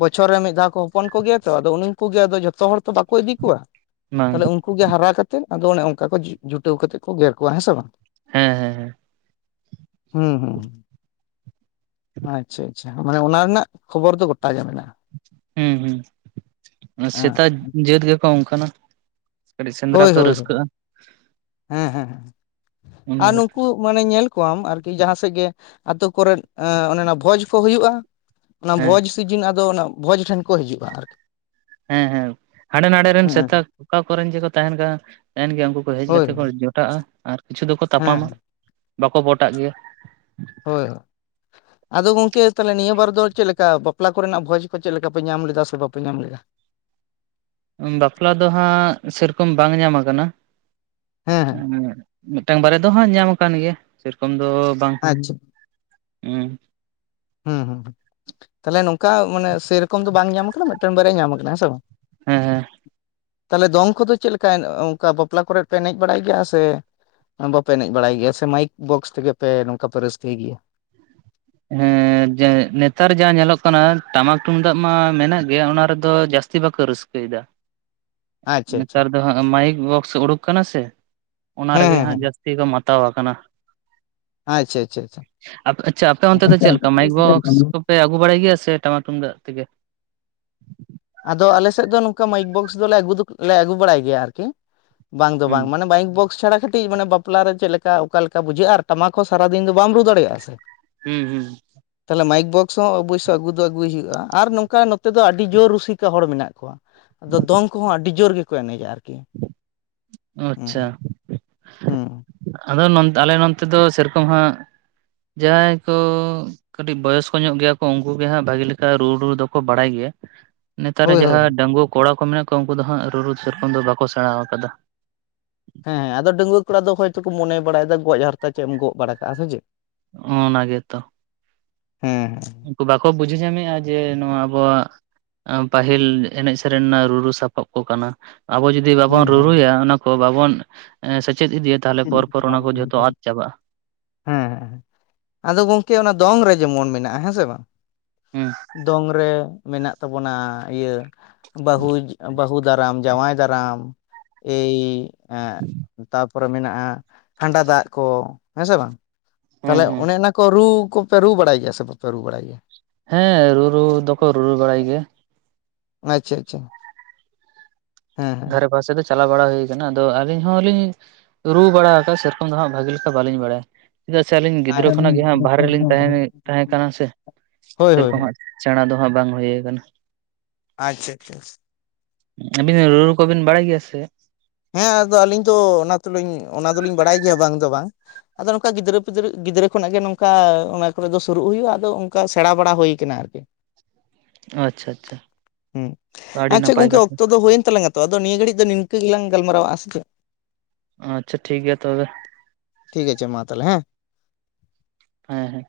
ᱵᱚᱪᱷᱚᱨ ᱨᱮ ᱢᱤᱫ ᱫᱷᱟᱣ ᱠᱚ ᱦᱚᱯᱚᱱ ᱠᱚᱜᱮᱭᱟ ᱛᱚ ᱾ ᱟᱫᱚ ᱩᱱᱩ ᱩᱱᱠᱩ ᱜᱮ ᱟᱫᱚ ᱡᱷᱚᱛᱚ ᱦᱚᱲ ᱛᱚ ᱵᱟᱠᱚ ᱤᱫᱤ ᱠᱚᱣᱟ ᱾ ᱵᱟᱝ ᱛᱟᱦᱞᱮ ᱩᱱᱠᱩ ᱜᱮ ᱦᱟᱨᱟ ᱠᱟᱛᱮᱫ ᱟᱫᱚ ᱚᱱᱮ ᱚᱱᱠᱟ ᱠᱚ ᱡᱩᱴᱟᱹᱣ ᱠᱟᱛᱮᱜ ᱠᱚ ᱜᱮᱨ ᱠᱚᱣᱟ ᱦᱮᱸ ᱥᱮ ᱵᱟᱝ ᱾ ᱦᱮᱸ ᱦᱮᱸ ᱦᱮᱸ ᱾ ᱦᱩᱸ ᱦᱩᱸ ᱾ ᱟᱪᱪᱷᱟ ᱟᱪᱪᱷᱟ, ᱢᱟᱱᱮ ᱚᱱᱟ ᱨᱮᱱᱟᱜ ᱠᱷᱚᱵᱚᱨ ᱫᱚ ᱜᱚᱴᱟ ᱜᱮ ᱢᱮᱱᱟᱜ-ᱟ ᱾ ᱦᱩᱸ ᱦᱩᱸ [inaudible] ᱦᱮᱸ ᱥᱮᱛᱟ ᱡᱟᱹᱛ ᱜᱮᱠᱚ ᱚᱱᱠᱟᱱᱟ ᱾ ᱦᱳᱭ ᱦᱳᱭ ᱦᱳᱭ᱾ [inaudible] ᱦᱮᱸ ᱦᱮᱸ ᱚᱱᱟ ᱟᱨ ᱠᱷᱟᱹᱛᱤᱨ ᱱᱩᱠᱩ ᱢᱟᱱᱮ ᱧᱮᱞ ᱠᱚᱣᱟᱢ ᱟᱨᱠᱤ ᱡᱟᱦᱟᱸ ᱥᱮᱫ ᱜᱮ ᱟᱛᱳ ᱠᱚᱨᱮ ᱚᱱᱮ ᱚᱱᱟ ᱵᱷᱚᱡᱽ ᱠᱚ ᱦᱩᱭᱩᱜ-ᱟ ᱚᱱᱟ ᱦᱮᱸ ᱵᱷᱚᱡᱽ ᱥᱤᱡᱤᱱ ᱟᱫᱚ ᱚᱱᱟ ᱵᱷᱚᱡᱽ ᱴᱷᱮᱱ ᱠᱚ ᱦᱤᱡᱩᱜᱼᱟ ᱟᱨᱠᱤ ᱦᱮᱸᱻᱦᱮᱸᱻ ᱦᱟᱸᱰᱮ ᱱᱟᱸᱰᱮ ᱨᱮᱱ ᱦᱮᱸ ᱥᱮᱛᱟ ᱚᱠᱟ ᱠᱚᱨᱮᱱ ᱪᱚᱠᱚ ᱛᱟᱦᱮᱱ ᱠᱟᱱᱟ ᱛᱟᱦᱮᱱ ᱜᱮᱭᱟ ᱩᱱᱠᱩ ᱠᱚ ᱦᱮᱡ ᱦᱳᱭ ᱠᱟᱛᱮᱡ ᱠᱚ ᱡᱚᱴᱟᱜᱼᱟ ᱟᱨ ᱠᱤᱪᱷᱩ ᱫᱚᱠᱚ ᱛᱟᱯᱟᱢᱟ ᱦᱮᱸ ᱵᱟᱠᱚ ᱯᱚᱴᱟᱜ ᱜᱮᱭᱟ ᱦᱳᱭ ᱭᱳ ᱟᱫᱚ ᱜᱚᱝᱠᱮ ᱛᱟᱦᱚᱞᱮ ᱱᱤᱭᱟᱹ ᱵᱟᱨ ᱫᱚ ᱪᱮᱫ ᱞᱮᱠᱟ ᱵᱟᱯᱞᱟ ᱠᱚᱨᱮᱱᱟᱜ ᱵᱷᱚᱡᱽ ᱠᱚ ᱪᱮᱫ ᱞᱮᱠᱟ ᱯᱮ ᱧᱟᱢ ᱞᱮᱫᱟ ᱥᱮ ᱵᱟᱯᱮ ᱧᱟᱢ ᱞᱮᱫᱟ ᱵᱟᱯᱞᱟ ᱫᱚ ᱦᱟᱸᱜ ᱥᱮᱨᱚᱠᱚᱢ ᱵᱟᱝ ᱧᱟᱢ ᱟᱠᱟᱱᱟ᱾ ᱦᱮᱸ ᱦᱮᱸ ᱮᱸ ᱢᱤᱫᱴᱟᱝ ᱵᱟᱨᱭᱟ ᱫᱚ ᱦᱟᱸᱜ ᱧᱟᱢ ᱟᱠᱟᱱ ᱜᱮᱭᱟ ᱥᱮᱨᱚᱠᱚᱢ ᱫᱚ ᱵᱟᱝ ᱟᱪᱪᱷᱟ ᱩᱸ ᱦᱩᱸ ᱦᱩᱸ ᱛᱟᱦᱞᱮ ᱱᱚᱝᱠᱟ ᱢᱟᱱᱮ ᱥᱮᱨᱚᱠᱚᱢ ᱫᱚ ᱵᱟᱝ ᱧᱟᱢ ᱟᱠᱟᱱᱟ ᱢᱤᱫᱴᱟᱝ ᱵᱟᱨᱭᱟ ᱧᱟᱢ ᱟᱠᱟᱱᱟ ᱦᱮᱸ ᱥᱮ ᱵᱟᱝ ᱦᱮᱸ ᱦᱮᱸ ᱛᱟᱦᱞᱮ ᱫᱚᱝ ᱠᱚᱫᱚ ᱪᱮᱫ ᱞᱮᱠᱟ ᱚᱝᱠᱟ ᱵᱟᱯᱞᱟ ᱠᱚᱨᱮ ᱯᱮ ᱮᱱᱮᱡ ᱵᱟᱲᱟᱭ ᱜᱮᱭᱟ ᱥᱮ ᱵᱟᱯᱮ ᱮᱱᱮᱡ ᱵᱟᱲᱟᱭ ᱜᱮᱭᱟ ᱥᱮ ᱢᱟᱭᱤᱠ ᱵᱚᱠᱥ ᱛᱮᱜᱮ ᱯᱮ ᱱᱚᱝᱠᱟ ᱯᱮ ᱨᱟᱹᱥᱠᱟᱹᱭ ᱜᱮᱭᱟ ᱦᱮᱸ ᱡᱮ ᱱᱮᱛᱟᱨ ᱡᱟᱦᱟᱸ ᱧᱮᱞᱚᱜ ᱠᱟᱱᱟ ᱴᱟᱢᱟᱠ ᱛᱩᱢᱫᱟᱜ ᱢᱟ ᱢᱮᱱᱟᱜ ᱜᱮᱭᱟ ᱚᱱᱟ ᱨᱮᱫᱚ ᱡᱟᱹᱥᱛᱤ ᱵᱟᱠᱚ ᱨᱟᱹᱥᱠᱟᱹᱭᱮᱫᱟ [inaudible] ᱟᱪᱪᱷᱟ ᱟᱪᱪᱷᱟ ᱱᱮᱛᱟᱨ ᱫᱚ ᱦᱟᱸᱜ ᱢᱟᱭᱤᱠ ᱵᱚᱠᱥ ᱩᱰᱩᱠ ᱠᱟᱱᱟ ᱥᱮ ᱚᱱᱟ ᱦᱮᱸ ᱨᱮᱜᱮ ᱦᱮᱸ ᱦᱟᱸᱜ ᱦᱮᱸ ᱡᱟᱹᱥᱛᱤ ᱠᱚ ᱢᱟᱛ ᱛᱟᱣ ᱟᱠᱟᱱᱟ᱾ ᱟᱪᱪᱷᱟ ᱟᱪᱪᱷᱟ ᱟᱪᱷᱟ ᱟᱪᱷᱟ ᱛᱚ ᱚᱱᱛᱮ ᱫᱚ ᱪᱮᱫ ᱞᱮᱠᱟ ᱢᱟᱭᱤᱠ ᱵᱚᱠᱥ ᱠᱚᱯᱮ ᱟᱹᱜᱩ ᱵᱟᱲᱟᱭ ᱜᱮᱭᱟ ᱥᱮ ᱴᱟᱢᱟᱠ ᱛᱩᱢᱫᱟᱜ ᱛᱮᱜᱮ ᱟᱫᱚ ᱟᱞᱮ ᱥᱮᱫ ᱫᱚ ᱱᱚᱝᱠᱟ ᱢᱟᱭᱤᱠ ᱵᱚᱠᱥ ᱫᱚᱞᱮ ᱟᱹᱜᱩ ᱫᱚᱞᱮ ᱟᱜᱩ ᱵᱟᱲᱟᱭ ᱜᱮᱭᱟ ᱟᱨᱠᱤ ᱵᱟᱝ ᱫᱚ ᱵᱟᱝ ᱦᱩᱸ ᱢᱟᱱᱮ ᱵᱟᱭᱤᱠ ᱵᱚᱠᱥ ᱪᱷᱟᱲᱟ ᱠᱟᱹᱴᱤᱡ ᱢᱟᱱᱮ ᱵᱟᱯᱞᱟ ᱨᱮ ᱪᱮᱫ ᱞᱮᱠᱟ ᱚᱠᱟ ᱞᱮᱠᱟ ᱵᱩᱡᱷᱟᱹᱜᱼᱟ ᱟᱨ ᱴᱟᱢᱟᱠ ᱦᱚᱸ ᱥᱟᱨᱟᱫᱤᱱ ᱫᱚ ᱵᱟᱢ ᱨᱩ ᱫᱟᱲᱮᱭᱟᱜᱼᱟ ᱥᱮ ᱦᱩᱸ ᱦᱩᱸ ᱛᱟᱦᱚᱞᱮ ᱢᱟᱭᱤᱠ ᱵᱚᱠᱥ ᱦᱚᱸ ᱚᱵᱚᱥᱥᱚ ᱟᱹᱜᱩ ᱫᱚ ᱟᱹᱜᱩᱭ ᱦᱩᱭᱩᱜᱼᱟ ᱟᱨ ᱱᱚᱝᱠᱟ ᱱᱚᱛᱮ ᱫᱚ ᱟᱹᱰᱤ ᱡᱚᱨ ᱨᱩᱥ ᱥᱤᱠᱟ ᱦᱚᱲ ᱢᱮᱱᱟᱜ ᱠᱚᱣᱟ ᱟᱫᱚ ᱫᱚᱝ ᱠᱚᱦᱚᱸ ᱟᱹᱰᱤ ᱡᱳᱨ ᱜᱮᱠᱚ ᱮᱱᱮᱡᱟ ᱟᱨᱠᱤ [unintelligible] ᱟᱪᱪᱷᱟ ᱦᱮᱸ ᱦᱩᱸ ᱟᱫᱚ ᱱᱚᱸᱛ ᱟᱞᱮ ᱱᱚᱸᱛᱮ ᱫᱚ ᱥᱮᱨᱚᱠᱚᱢ ᱦᱟᱸᱜ ᱡᱟᱦᱟᱸᱭ ᱠᱚ ᱠᱟᱹᱴᱤᱡ ᱵᱚᱭᱚᱥ ᱠᱚ ᱧᱚᱜ ᱜᱮᱭᱟ ᱠᱚ ᱩᱱᱠᱩ ᱜᱮ ᱦᱟᱸᱜ ᱵᱷᱟᱜᱮ ᱞᱮᱠᱟ ᱨᱩ ᱨᱩ ᱫᱚᱠᱚ ᱵᱟᱲᱟᱭ ᱜᱮᱭᱟ ᱱᱮᱛᱟᱨ ᱨᱮ ᱦᱳᱭ ᱦᱳᱭ ᱡᱟᱦᱟᱸ ᱰᱟᱺᱜᱩᱣᱟᱹ ᱠᱚᱲᱟ ᱠᱚ ᱢᱮᱱᱟᱜ ᱠᱚᱣᱟ ᱩᱱᱠᱩ ᱫᱚ ᱦᱟᱸᱜ ᱨᱩᱨᱩ ᱥᱮᱨᱚᱠᱚᱢ ᱫᱚ ᱵᱟᱠᱚ ᱥᱮᱬᱟᱣ ᱟᱠᱟᱫᱟ᱾ ᱦᱮᱸ ᱟᱫᱚ ᱰᱟᱺᱜᱩᱣᱟᱹ ᱠᱚᱲᱟ ᱫᱚ ᱦᱳᱭᱛᱚ ᱠᱚ ᱢᱚᱱᱮ ᱵᱟᱲᱟᱭᱮᱫᱟ ᱜᱚᱡ ᱦᱟᱨᱛᱟ ᱪᱮᱫ ᱮᱢ ᱜᱚᱜ ᱵᱟᱲᱟ ᱠᱟᱜᱼᱟ ᱥᱮ ᱪᱮᱫ ᱚᱱᱟ ᱜᱮᱛᱚ ᱦᱮᱸ ᱩᱱᱠᱩ ᱵᱟᱠᱚ ᱵᱩᱡᱷᱟᱹᱣ ᱧᱟᱢᱮᱫᱼᱟ ᱡᱮ ᱱᱚᱣᱟ ᱟᱵᱚᱣᱟᱜ ᱮᱸ ᱯᱟᱹᱦᱤᱞ ᱮᱱᱮᱡ ᱥᱮᱨᱮᱧ ᱨᱮᱱᱟᱜ ᱨᱩᱨᱩ ᱥᱟᱯᱟᱵ ᱠᱚ ᱠᱟᱱᱟ ᱟᱵᱚ ᱡᱩᱫ ᱡᱩᱫᱤ ᱵᱟᱵᱚᱱ ᱦᱮᱸ ᱦᱮᱸ ᱨᱩᱨᱩᱭᱟ ᱚᱱᱟ ᱠᱚ ᱵᱟᱵᱚᱱ ᱮᱸ ᱥᱮᱪᱮᱫ ᱤᱫᱤᱭᱟ ᱛᱟᱦᱚᱞᱮ ᱯᱚᱨ ᱯᱚᱨ ᱚᱱᱟ ᱠᱚ ᱡᱷᱚᱛᱚ ᱟᱫ ᱪᱟᱵᱟᱜᱼᱟ᱾ ᱦᱮᱸ ᱦᱮᱸ ᱟᱫᱚ ᱜᱚᱝᱠᱮ ᱚᱱᱟ ᱫᱚᱝ ᱨᱮ ᱡᱮᱢᱚᱱ ᱢᱮᱱᱟᱜᱼᱟ ᱦᱮᱸ ᱥᱮ ᱵᱟᱝ ᱦᱮᱸ ᱫᱚᱝ ᱨᱮ ᱢᱮᱱᱟᱜ ᱛᱟᱵᱚᱱᱟ ᱤᱭᱟᱹ ᱵᱟᱹᱦᱩ ᱵᱟᱹᱦᱩ ᱫᱟᱨᱟᱢ ᱡᱟᱶᱟᱭ ᱫᱟᱨᱟᱢ ᱮᱭ ᱮᱸ ᱛᱟᱯ ᱯᱚᱨᱮ ᱢᱮᱱᱟᱜᱼᱟ ᱠᱷᱟᱱᱰᱟ ᱫᱟᱜ ᱠᱚ ᱦᱮᱸ ᱥᱮ ᱵᱟᱝ ᱦᱮᱸ ᱛᱟᱦᱚᱞᱮ ᱚᱱᱮ ᱚᱱᱟ ᱠᱚ ᱨᱩ ᱠᱚ ᱯᱮ ᱨᱩ ᱵᱟᱲᱟᱭ ᱜᱮᱭᱟ ᱥᱮ ᱵᱟᱯᱮ ᱨᱩ ᱵᱟᱲᱟᱭ ᱜᱮᱭᱟ ᱦᱮᱸ ᱨᱩᱨᱩ ᱫᱚᱠᱚ ᱨᱩᱨᱩ ᱵᱟᱲᱟᱭ ᱜᱮᱭᱟ ᱟᱪᱪᱷᱟ ᱟᱪᱷᱟ ᱟᱪᱷᱟ ᱫᱷᱟᱨᱮ ᱯᱟᱥᱮ ᱫᱚ ᱪᱟᱞᱟᱣ ᱵᱟᱲᱟ ᱦᱩᱭ ᱟᱠᱟᱱᱟ ᱟᱫᱚ ᱟᱹᱞᱤᱧ ᱦᱚᱸᱞᱤᱧ ᱨᱩ ᱵᱟᱲᱟ ᱟᱠᱟᱫ ᱥᱮᱨᱚᱠᱚᱢ ᱫᱚ ᱦᱟᱸᱜ ᱵᱷᱟᱹᱜᱤ ᱞᱮᱠᱟ ᱵᱟᱹᱞᱤᱧ ᱵᱟᱲᱟᱭᱟ ᱪᱮᱫᱟᱜ ᱥᱮ ᱟᱹᱞᱤᱧ ᱜᱤᱫᱽᱨᱟᱹ ᱠᱷᱚᱱᱟᱜ ᱜᱮ ᱦᱟᱸᱜ ᱵᱟᱦᱨᱮ ᱟᱪᱪᱷᱟ ᱨᱮᱞᱤᱧ ᱛᱟᱦᱮ ᱛᱟᱦᱮᱸ ᱠᱟᱱᱟ ᱥᱮ ᱦᱳᱭ ᱦᱳᱭ ᱥᱮᱨᱚᱠᱚᱢ ᱦᱳᱭ ᱦᱟᱸᱜ ᱫᱟᱬᱟ ᱫᱚ ᱦᱟᱸᱜ ᱵᱟᱝ ᱦᱩᱭ ᱠᱟᱱᱟ ᱟᱪᱪᱷᱟ ᱟᱪᱪᱷᱟ [unintelligible] ᱨᱩ ᱨᱩ ᱠᱚᱵᱤᱱ ᱵᱟᱲᱟᱭ ᱜᱮᱭᱟ ᱥᱮ? ᱦᱮᱸ ᱟᱫᱚ ᱟᱹᱞᱤᱧ ᱛᱚ ᱚᱱᱟ ᱛᱚᱞᱤᱧ ᱚᱱᱟ ᱫᱚᱞᱤᱧ ᱵᱟᱲᱟᱭ ᱜᱮᱭᱟ ᱵᱟᱝ ᱫᱚ ᱵᱟᱝ ᱟᱫᱚ ᱱᱚᱝᱠᱟ ᱜᱤᱫᱽᱨᱟᱹ ᱯᱤᱫᱟᱹᱨ ᱜᱤᱫᱽᱨᱟᱹ ᱠᱷᱚᱱᱟᱜ ᱜᱮ ᱱᱚᱝᱠᱟ ᱚᱱᱟ ᱠᱚᱨᱮ ᱫᱚ ᱥᱩᱨᱩᱜ ᱦᱩᱭᱩᱜᱼᱟ ᱟᱫᱚ ᱚᱱᱠᱟ ᱥᱮᱬᱟ ᱵᱟᱲᱟ ᱦᱩᱭ ᱟᱠᱟᱱᱟ ᱟᱨᱠᱤ ᱟᱪᱪᱷᱟ ᱟᱪᱪᱷᱟ ᱟᱹᱰᱤ ᱟᱪᱪᱷᱟ ᱱᱟᱯᱟᱭ ᱜᱚᱝᱠᱮ ᱠᱟᱛᱷᱟ ᱚᱠᱛᱚ ᱫᱚ ᱦᱩᱭᱮᱱ ᱛᱟᱞᱟᱝᱟ᱾ ᱛᱚ ᱟᱫᱚ ᱱᱤᱭᱟᱹ ᱜᱷᱟᱹᱲᱤᱡ ᱫᱚ ᱱᱤᱝᱠᱟᱹ ᱜᱮᱞᱟᱝ ᱜᱟᱞᱢᱟᱨᱟᱣᱼᱟ ᱥᱮ ᱟᱪᱪᱷᱟ ᱴᱷᱤᱠ ᱜᱮᱭᱟ ᱛᱚᱵᱮ ᱴᱷᱤᱜᱟᱪᱷᱮ ᱢᱟ ᱛᱟᱦᱚᱞᱮ ᱦᱮᱸ ᱦᱩᱸ